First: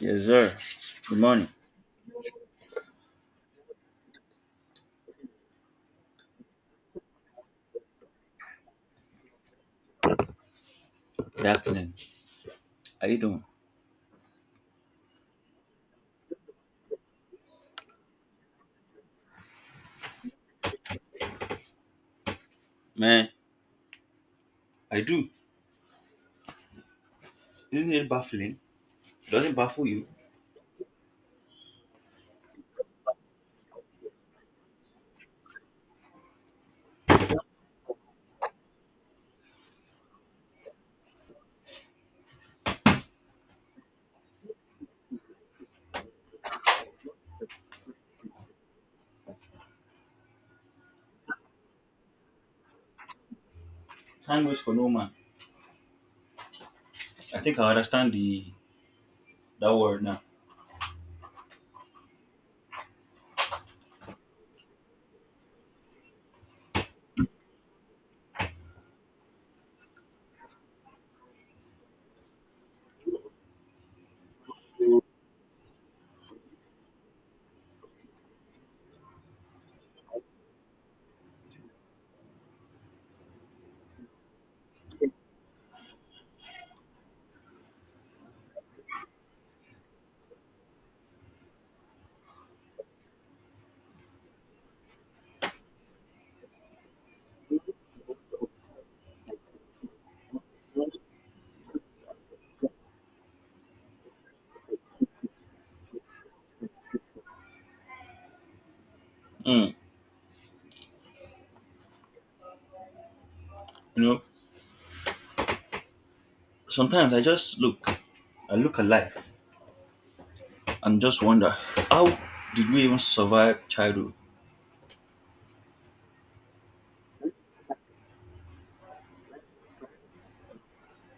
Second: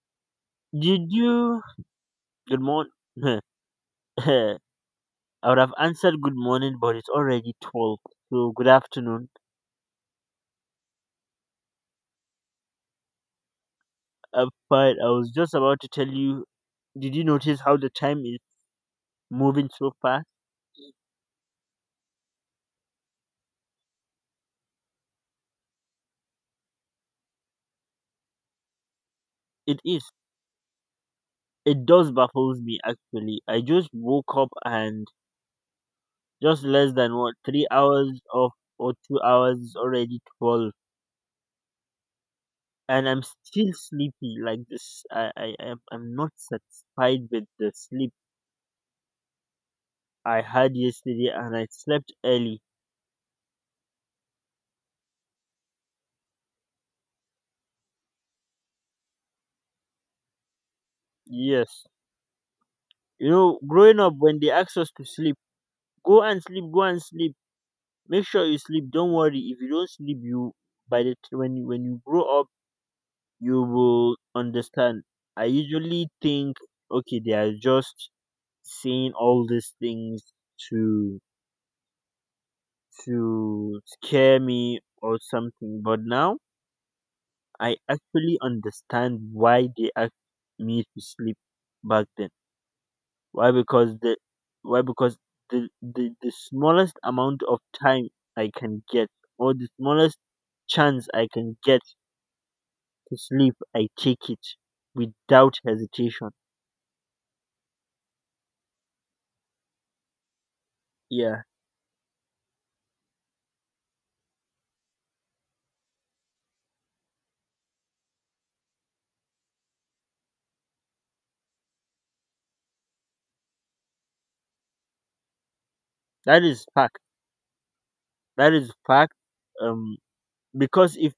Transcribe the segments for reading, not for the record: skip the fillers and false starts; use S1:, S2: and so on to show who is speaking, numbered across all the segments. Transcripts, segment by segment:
S1: Yes, sir.
S2: Did
S1: Good morning.
S2: you Good morning? I would have answered good morning, but it's already 12. So good afternoon.
S1: Good afternoon. How you doing?
S2: I'm fine. I was just about to tell you. Did you notice how the time is moving so fast?
S1: Man, I do. Isn't it baffling? Doesn't
S2: It
S1: baffle you?
S2: is. It does baffles me actually. I just woke up and just less than what 3 hours of or 2 hours is already 12, and I'm still sleepy like this. I'm not satisfied with the sleep I had yesterday, and I slept early.
S1: Time waits for no man. I think I understand the that word now.
S2: Yes. You know, growing up, when they ask us to sleep, go and sleep, go and sleep. Make sure you sleep. Don't worry. If you don't sleep, you when you grow up, you will understand. I usually think, okay, they are just saying all these things to to scare me or something. But now I actually understand why they asked me to sleep back then. Why? Because the Why? Because the smallest amount of time I can get, or the smallest chance I can get to sleep, I take it without hesitation.
S1: Mm.
S2: Yeah,
S1: You know, sometimes I look at life and just wonder, how did we even survive childhood?
S2: that is fact. That is fact. Um, because if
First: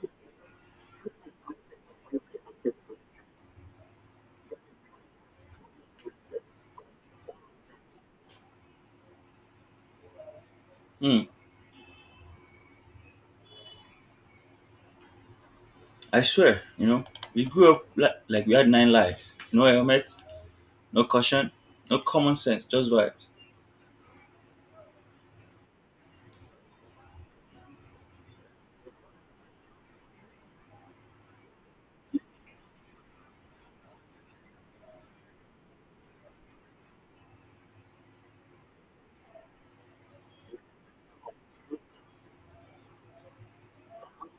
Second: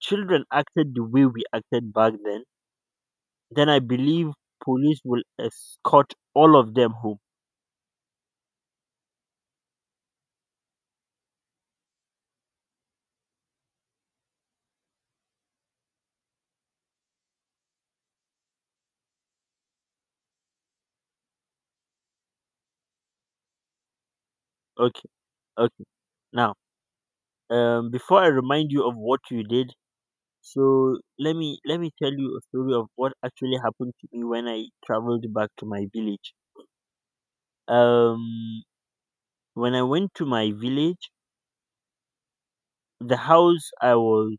S2: children acted the way we acted back then I believe police will escort all of them home.
S1: Mm. I swear, we grew up like we had nine lives. No helmet, no caution, no common sense, just vibes.
S2: Okay, okay. Now, before I remind you of what you did, so let me tell you a story of what actually happened to me when I traveled back to my village. Um, when I went to my village, the house I was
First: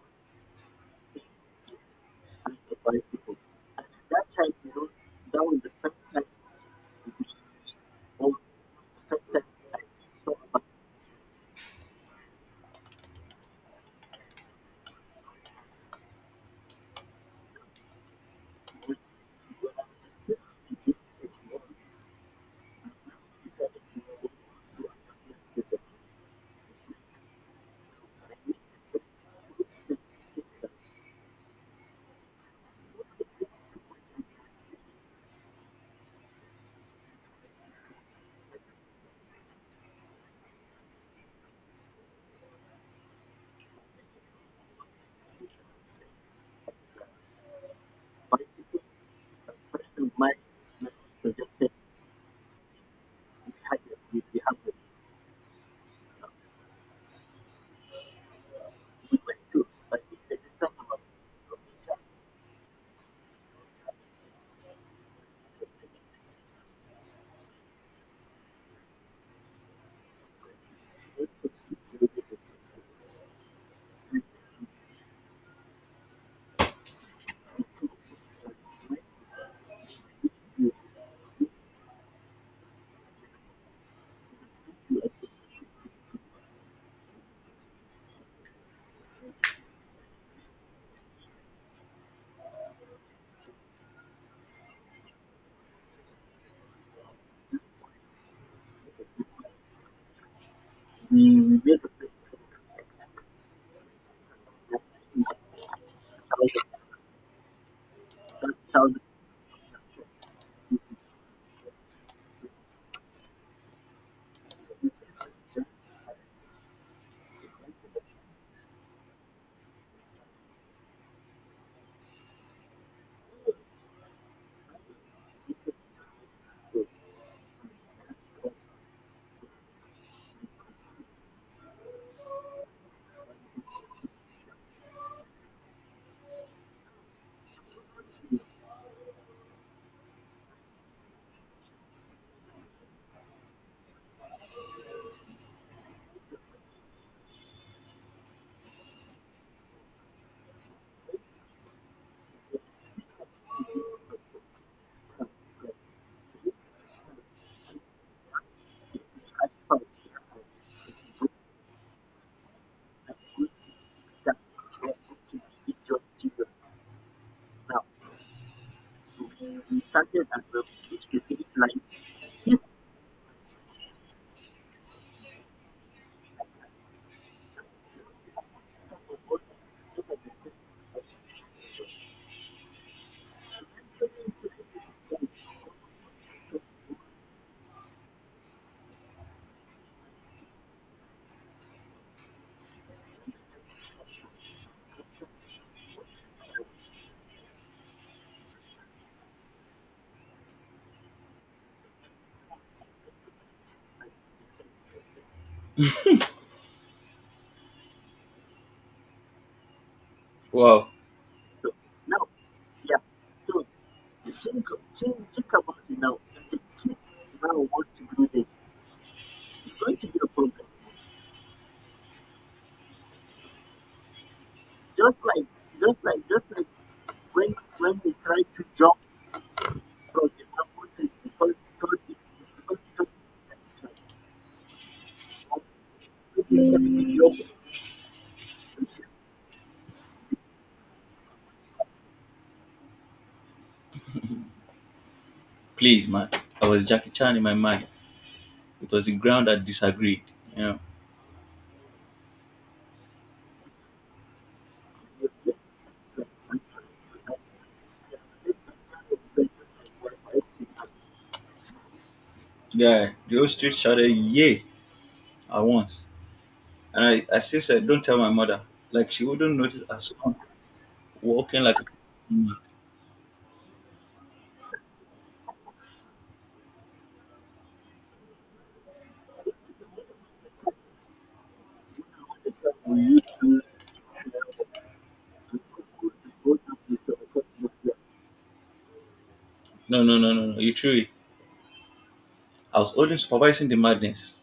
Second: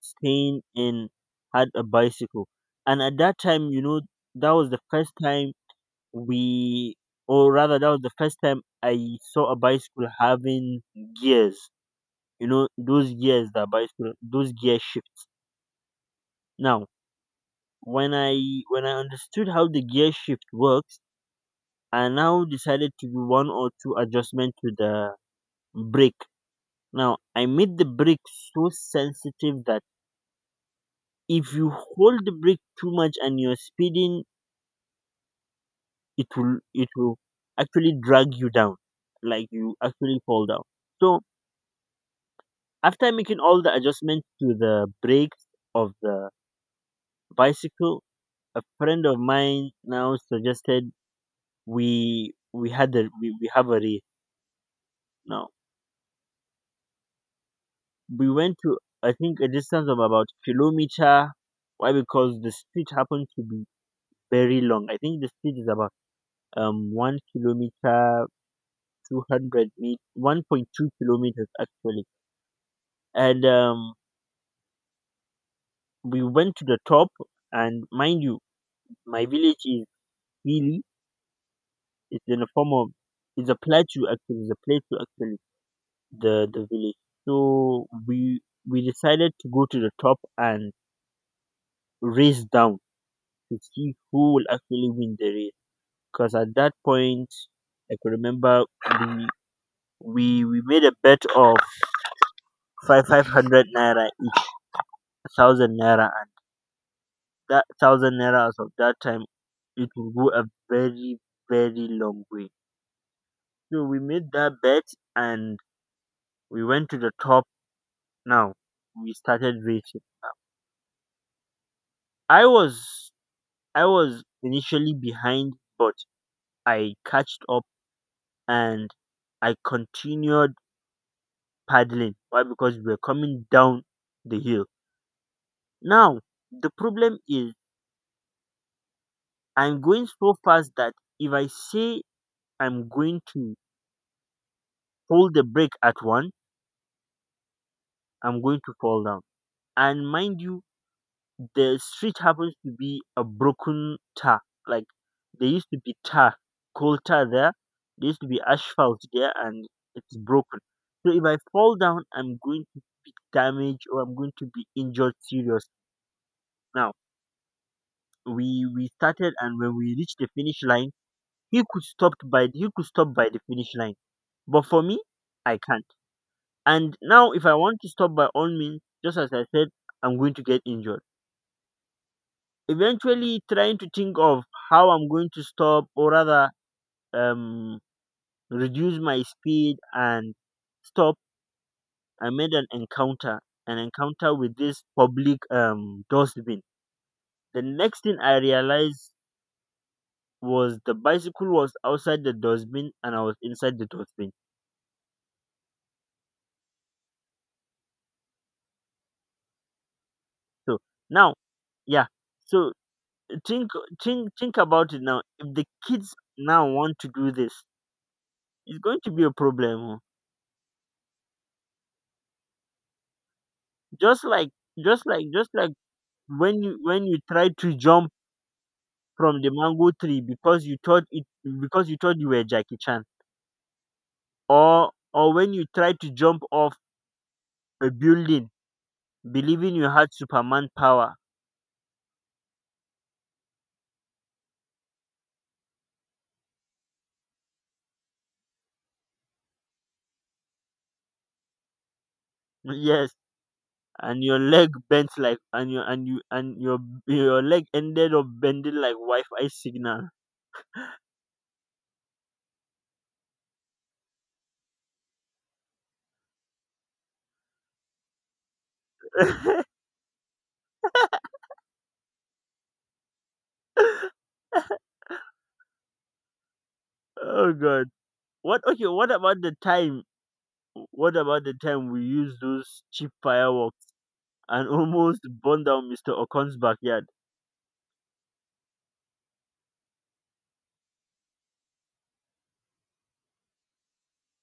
S2: staying in had a bicycle, and at that time, you know, that was the first time we, or rather, that was the first time I saw a bicycle having gears. You know, those gears that bicycle, those gear shifts. Now, when I understood how the gear shift works. I now decided to do one or two adjustment to the brake. Now I made the brake so sensitive that if you hold the brake too much and you're speeding, it will actually drag you down, like you actually fall down. So after making all the adjustments to the brakes of the bicycle, a friend of mine now suggested we have a race now. We went to, I think, a distance of about kilometer. Why? Because the street happened to be very long. I think the street is about 1 kilometer, 200 meet, 1.2 kilometers actually. And we went to the top, and mind you, my village is really it's in the form of it's a plateau actually. It's a plateau actually. The village. So we decided to go to the top and race down to see who will actually win the race. Because at that point I could remember we we made a bet of five hundred naira each, 1,000 naira, and that 1,000 naira, as of that time, it will go a very very long way. So we made that bet and we went to the top. Now we started racing. I was I was initially behind, but I catched up and I continued paddling. Why? Because we were coming down the hill. Now, the problem is I'm going so fast that if I say I'm going to hold the brake at one, I'm going to fall down. And mind you, the street happens to be a broken tar. Like there used to be tar, coal tar there. There used to be asphalt there, and it's broken. So if I fall down, I'm going to be damaged, or I'm going to be injured serious. Now we started, and when we reached the finish line, he could stop by the finish line, but for me, I can't. And now if I want to stop by all means, just as I said, I'm going to get injured. Eventually, trying to think of how I'm going to stop, or rather, um reduce my speed and stop, I made an encounter with this public dustbin. The next thing I realized was the bicycle was outside the dustbin, and I was inside the dustbin. So
S1: Wow,
S2: now, yeah, so think think about it now. If the kids now want to do this, it's going to be a problem, oh. just like just like when you try to jump from the mango tree because you thought you were Jackie Chan, or when you try to jump off a building believing you had Superman power.
S1: please, man. I was Jackie Chan in my mind. It was the ground that disagreed. You know,
S2: Yes, and your leg bent like and your leg ended up bending like Wi-Fi signal.
S1: yeah, the whole street shouted "Yay!" at once, and I still said, "Don't tell my mother." Like she wouldn't notice her son walking like. No,
S2: Oh God. What Okay, what about the time, we used those cheap fireworks and almost burned down Mr. Okon's backyard?
S1: no, no, no, no. You threw it. I was only supervising the madness.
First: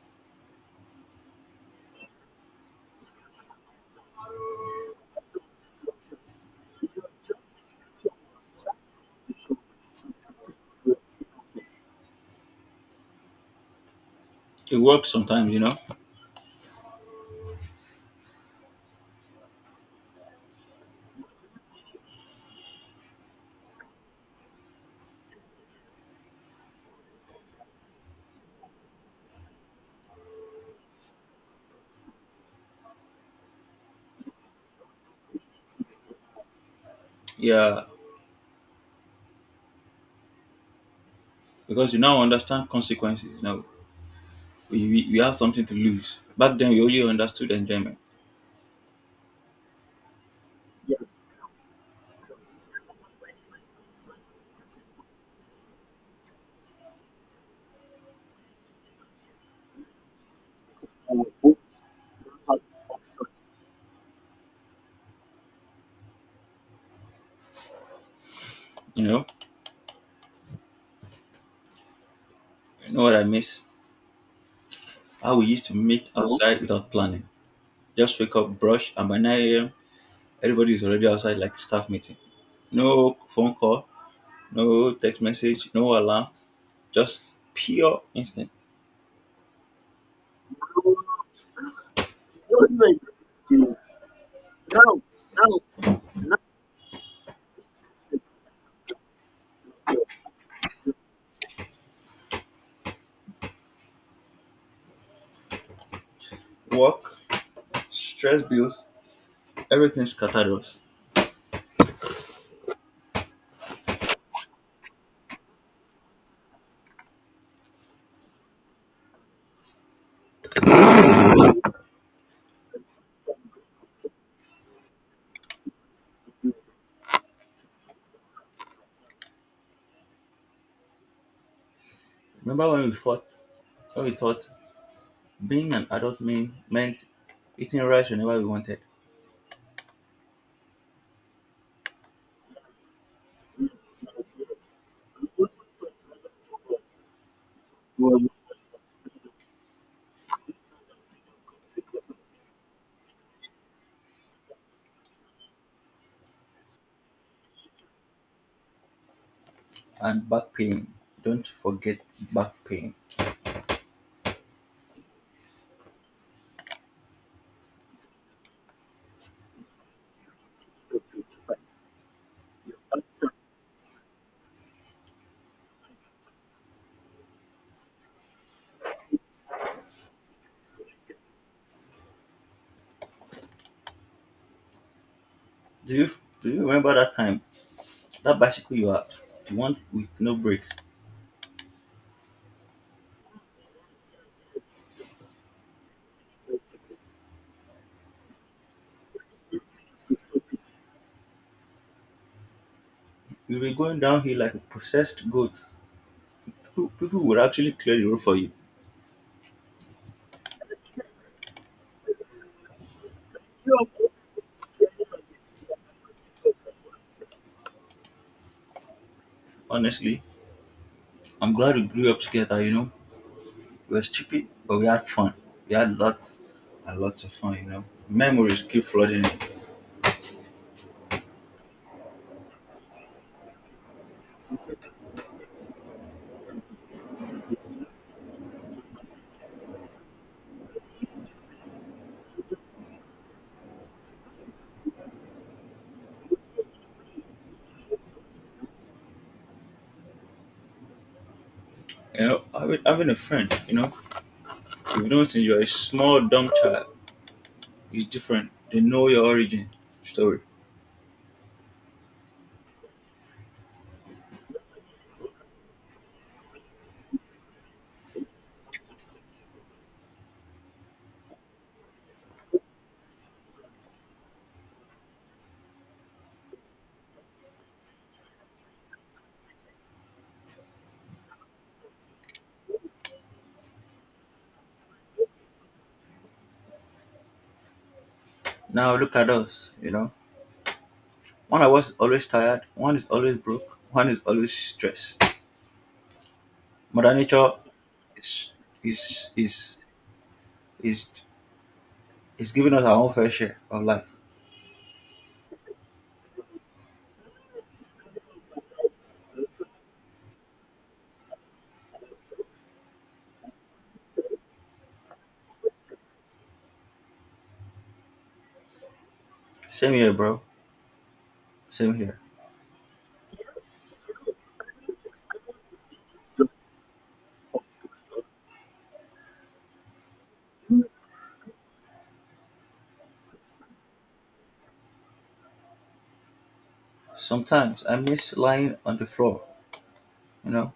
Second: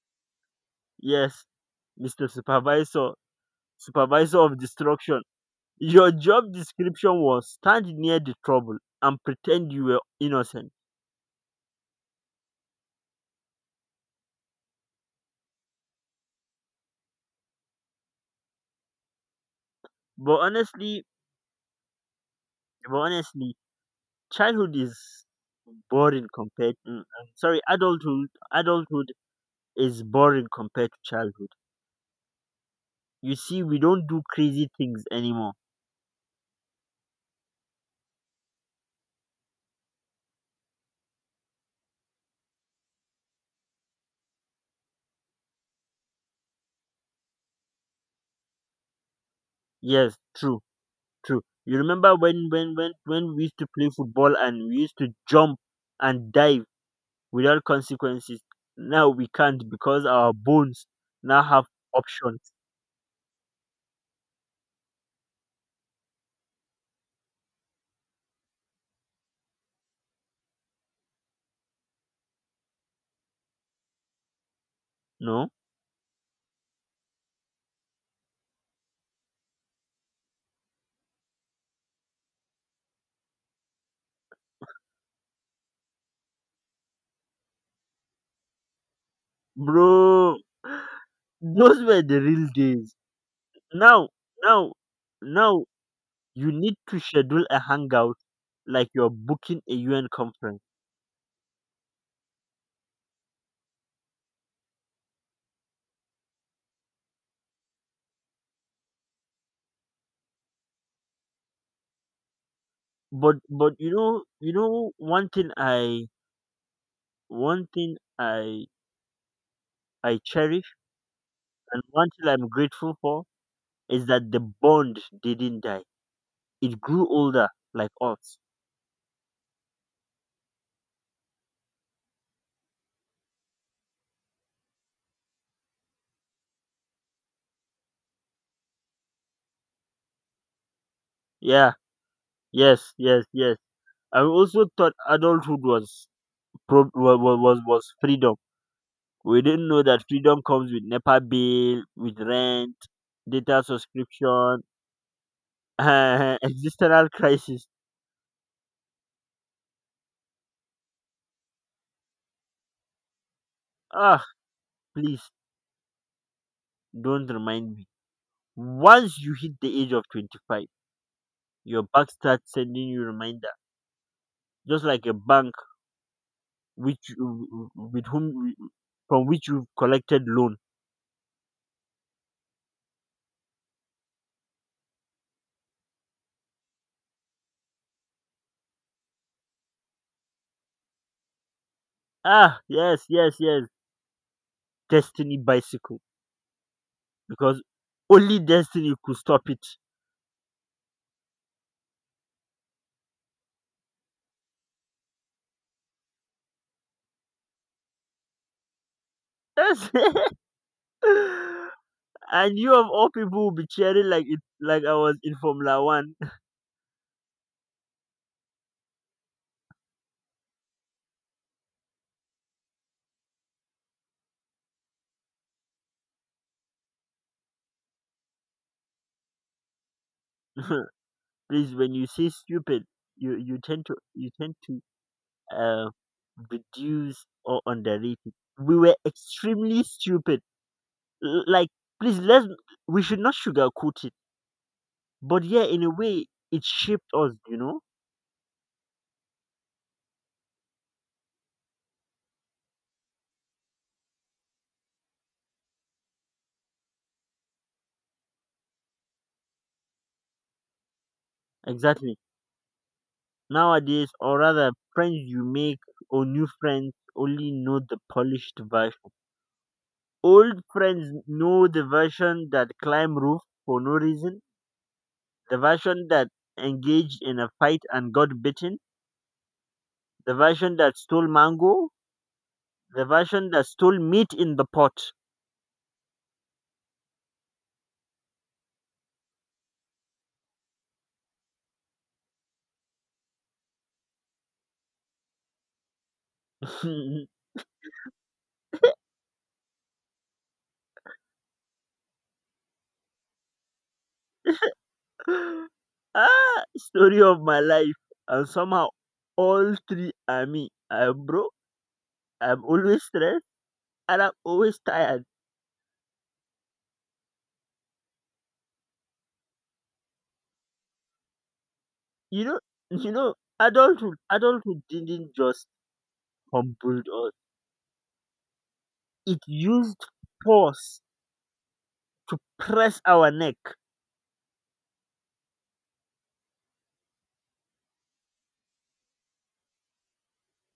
S2: Yes, Mr. Supervisor, Supervisor of Destruction. Your job description was stand near the trouble and pretend you were innocent.
S1: It works sometimes, you know.
S2: But honestly, but honestly, childhood is boring compared, I'm sorry, adulthood is boring compared to childhood. You see, we don't do crazy things anymore.
S1: Yeah, because you now understand consequences. Now we have something to lose. Back then, we only understood enjoyment.
S2: Yes, true. Too. You remember when we used to play football and we used to jump and dive without consequences. Now we can't because our bones now have options.
S1: You know, you know what I miss? How we
S2: No,
S1: used to meet outside without planning. Just wake up, brush, and by 9 a.m., everybody is already outside like staff meeting. No phone call, no text message, no alarm, just pure instinct.
S2: bro, those were the real days. Now, now, now, you need to schedule a hangout like you're booking a UN conference.
S1: Work, stress bills, everything scattered us.
S2: But one thing one thing I I cherish, and one thing I'm grateful for, is that the bond didn't die. It grew older like us.
S1: Remember when we thought being an adult meant eating rice whenever we wanted
S2: Yeah, yes, yes, yes. I also thought adulthood was was freedom. We didn't know that freedom comes with NEPA bill, with rent, data subscription, existential crisis.
S1: and back pain. Don't forget back pain.
S2: Ah, please don't remind me. Once you hit the age of 25, your bank starts sending you reminder, just like a bank which you- with whom you- from which you've collected loan.
S1: Do you do you remember that time? That bicycle you had, the one with no brakes.
S2: Ah, yes, yes, yes. Destiny bicycle, because only destiny could stop it.
S1: You were going downhill like a possessed goat. People would actually clear the road for you.
S2: Yes. And you of all people will be cheering like I was in Formula One.
S1: Honestly, I'm glad we grew up together. We were stupid, but we had fun. We had lots and lots of fun. Memories keep flooding in.
S2: Please, when you say stupid, you tend to uh reduce or underrate it. We were extremely stupid. Like, please, let's we should not sugarcoat it. But yeah, in a way, it shaped us, you know?
S1: Having a friend, if you don't since you're a small dumb child, it's different. They know your origin story.
S2: Exactly. Nowadays, or rather, friends you make, or new friends, only know the polished version. Old friends know the version that climb roof for no reason, the version that engaged in a fight and got bitten, the version that stole mango, the version that stole meat in the pot.
S1: Now look at us. One of us is always tired, one is always broke, one is always stressed. Mother Nature is is is is is giving us our own fair share of life.
S2: Ah, story of my life. And somehow, all three are me. Bro, I'm always stressed and I'm always tired.
S1: Same here, bro. Same here.
S2: You know, you know, adulthood didn't just humbled us. It used force to press our neck.
S1: Sometimes I miss lying on the floor, you know,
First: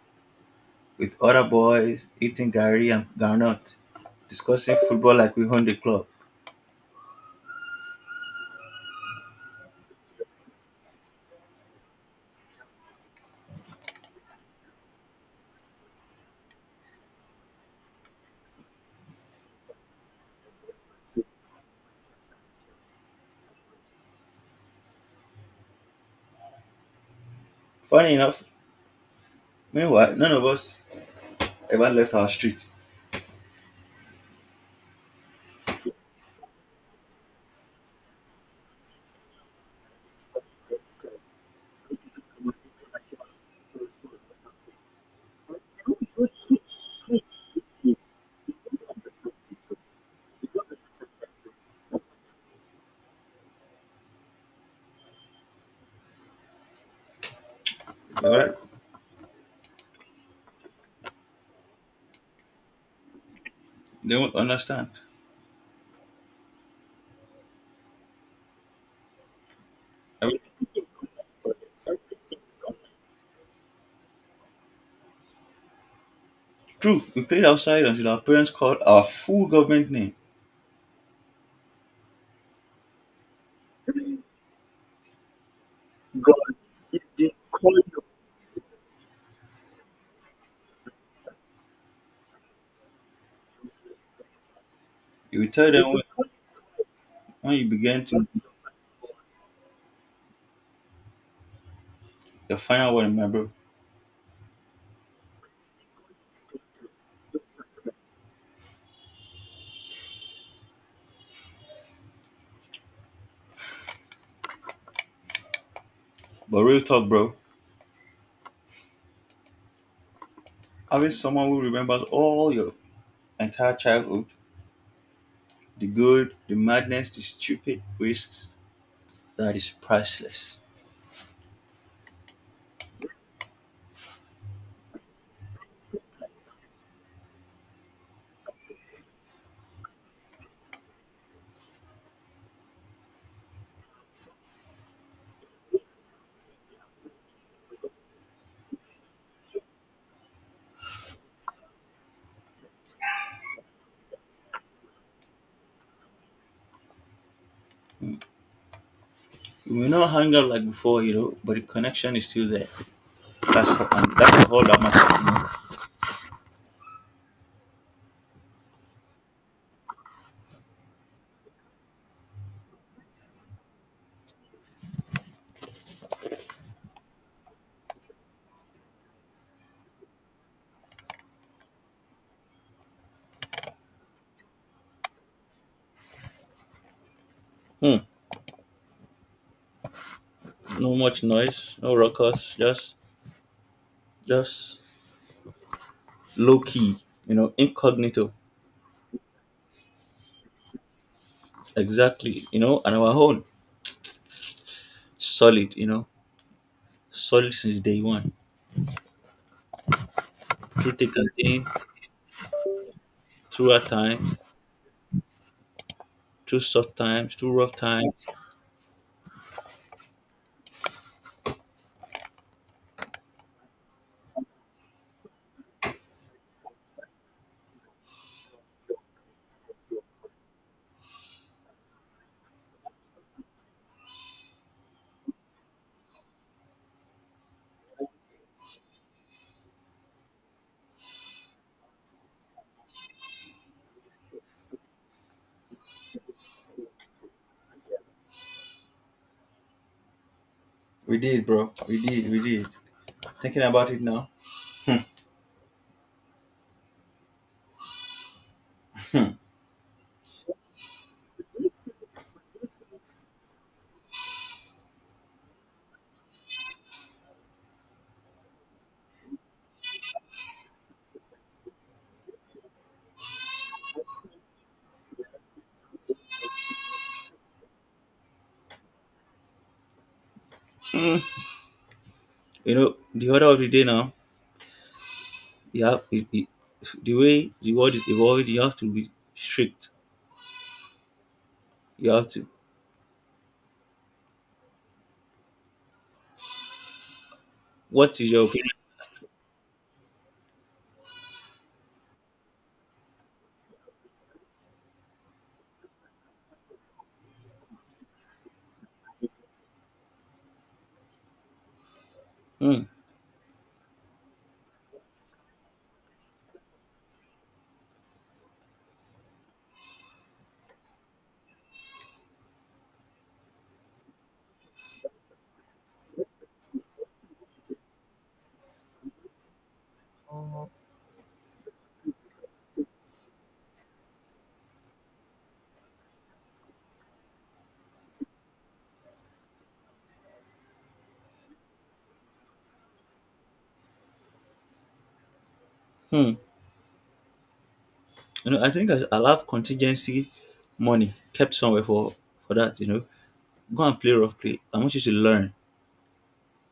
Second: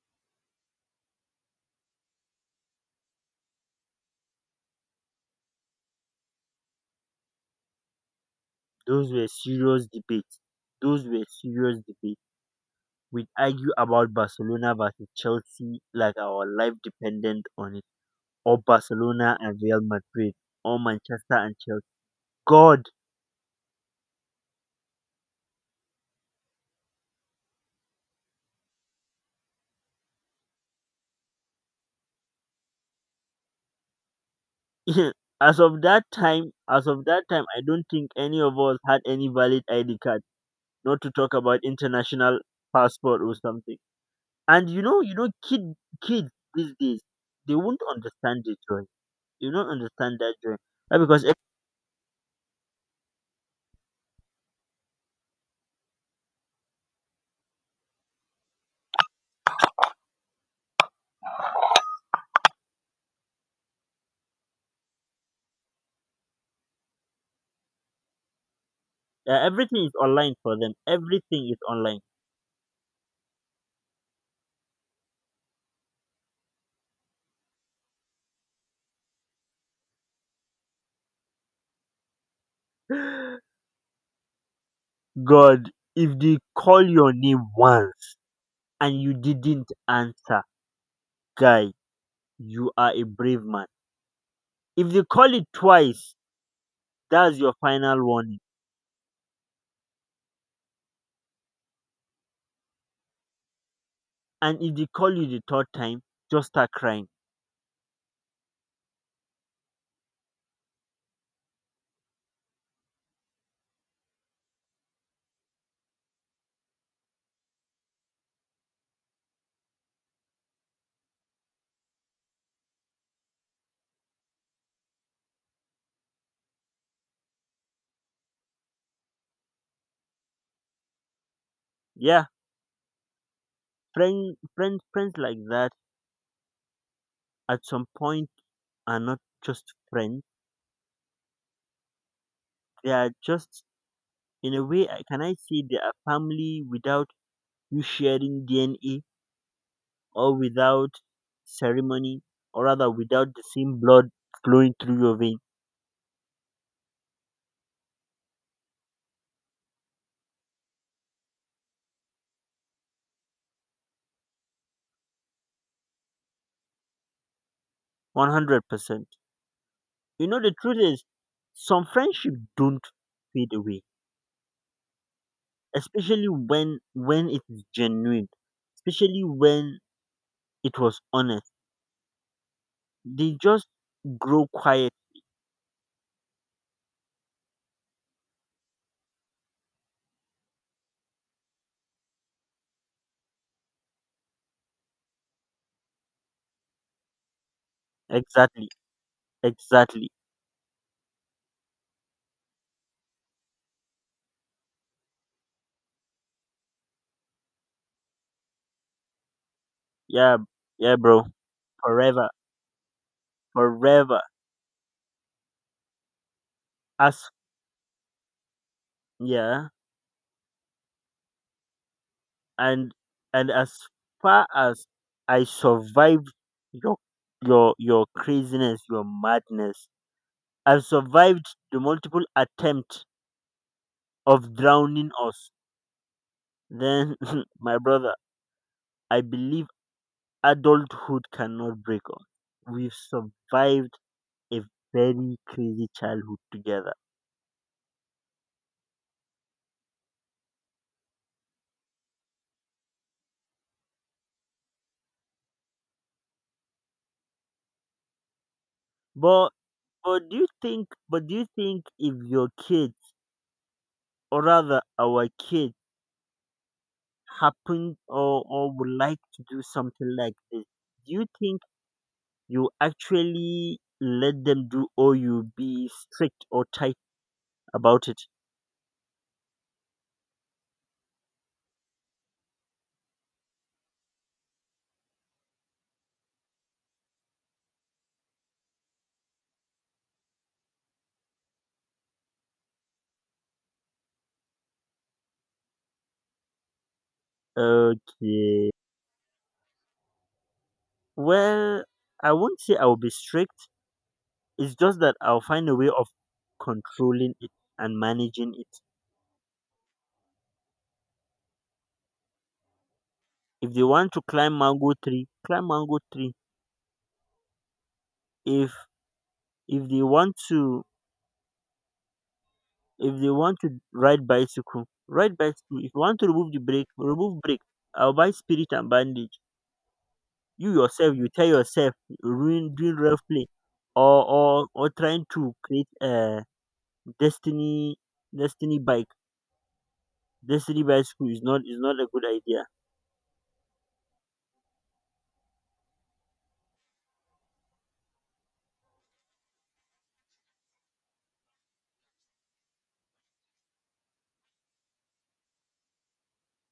S1: with other boys, eating gari and garnot, discussing football like we own the club.
S2: Those were serious debates. Those were serious debates. We'd argue about Barcelona versus Chelsea like our life depended on it. Or Barcelona and Real Madrid. Or Manchester and Chelsea. God.
S1: Funny enough, meanwhile, none of us ever left our street.
S2: As of that time, I don't think any of us had any valid ID card, not to talk about international passport or something. And you know, kids these days, they won't understand the joy. You don't understand that joy. Uh, because ev-
S1: Alright? They won't understand.
S2: Everything is
S1: I
S2: online
S1: mean,
S2: for them. Everything is online.
S1: true, we played outside until our parents called our full government name.
S2: God, if they call your name once and you didn't answer, guy, you are a brave man. If they call
S1: You
S2: it
S1: will tell them
S2: twice,
S1: when,
S2: that's your
S1: when you
S2: final
S1: began to
S2: warning.
S1: the final one, my bro.
S2: And if they call you the third time, just start crying.
S1: But real talk, bro, having someone who remembers all your entire childhood, the good, the madness, the stupid risks, that is priceless.
S2: Yeah, friends like that, at some point, are not just friends. They are just, in a way, can I say they are family without you sharing DNA, or without ceremony, or rather without the same blood flowing through your vein?
S1: We may not hang out like before, but the connection is still there. That's what, and that's all that matters.
S2: 100%. You know, the truth is, some friendship don't fade away, especially when it is genuine, especially when it was honest. They just grow quiet.
S1: You know? Hmm. No much noise, no ruckus, just low key, incognito.
S2: Exactly, exactly.
S1: Exactly, and our own solid, solid since day one.
S2: Yeah,
S1: Through
S2: yeah,
S1: thick
S2: bro.
S1: and thin,
S2: Forever,
S1: through hard
S2: forever.
S1: times, through soft
S2: As
S1: times, through rough times.
S2: Yeah, and and as far as I survived your your craziness, your madness, I've survived the multiple attempt of drowning us, then, my brother, I believe adulthood cannot break us. We've survived a very crazy childhood together.
S1: We did, bro. We did, we did. Thinking about it now. Hmm. Hmm.
S2: But but do you think if your kids, or rather our kids, happened, or would like to do something like this, do you think you actually let them do, or you be strict or tight about it?
S1: Hmm. The order of the day now you have it, the way the world is evolving, you have to be strict. You have to. What is your
S2: Okay. Well, I won't say I'll be strict. It's just that I'll find a way of controlling it and managing it.
S1: opinion?
S2: If they want to climb mango tree, climb mango tree. If if they want to ride bicycle, ride bicycle. If you want to remove the brake, remove brake. I'll buy spirit and bandage. You tell yourself, ruin doing rough play, or trying to create a destiny destiny bike destiny bicycle is not a good idea.
S1: Hmm. Hmm. I think I'll have contingency money kept somewhere for that. Go and play rough play. I want you to learn.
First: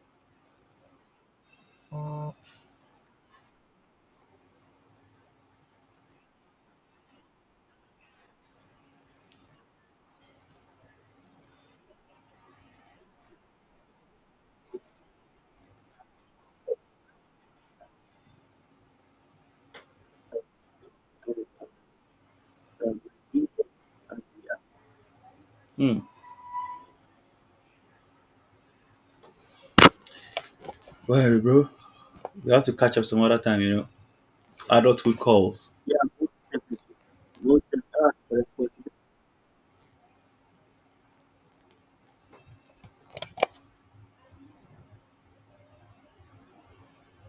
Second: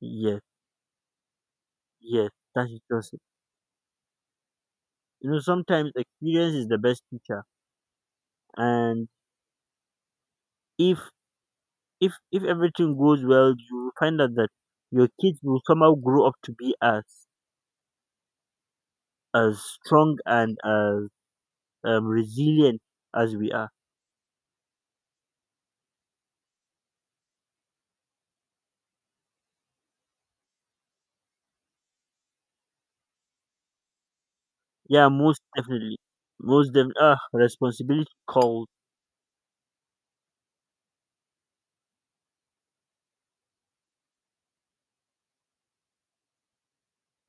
S2: Yes, yes, that is just it. You know, sometimes experience is the best teacher, and if if everything goes well, you will find out that your kids will somehow grow up to be us. As strong and as resilient as we are.
S1: Hmm. Well, bro, we have to catch up some other time. You know,
S2: Yeah,
S1: adulthood
S2: most
S1: calls.
S2: definitely. Responsibility calls.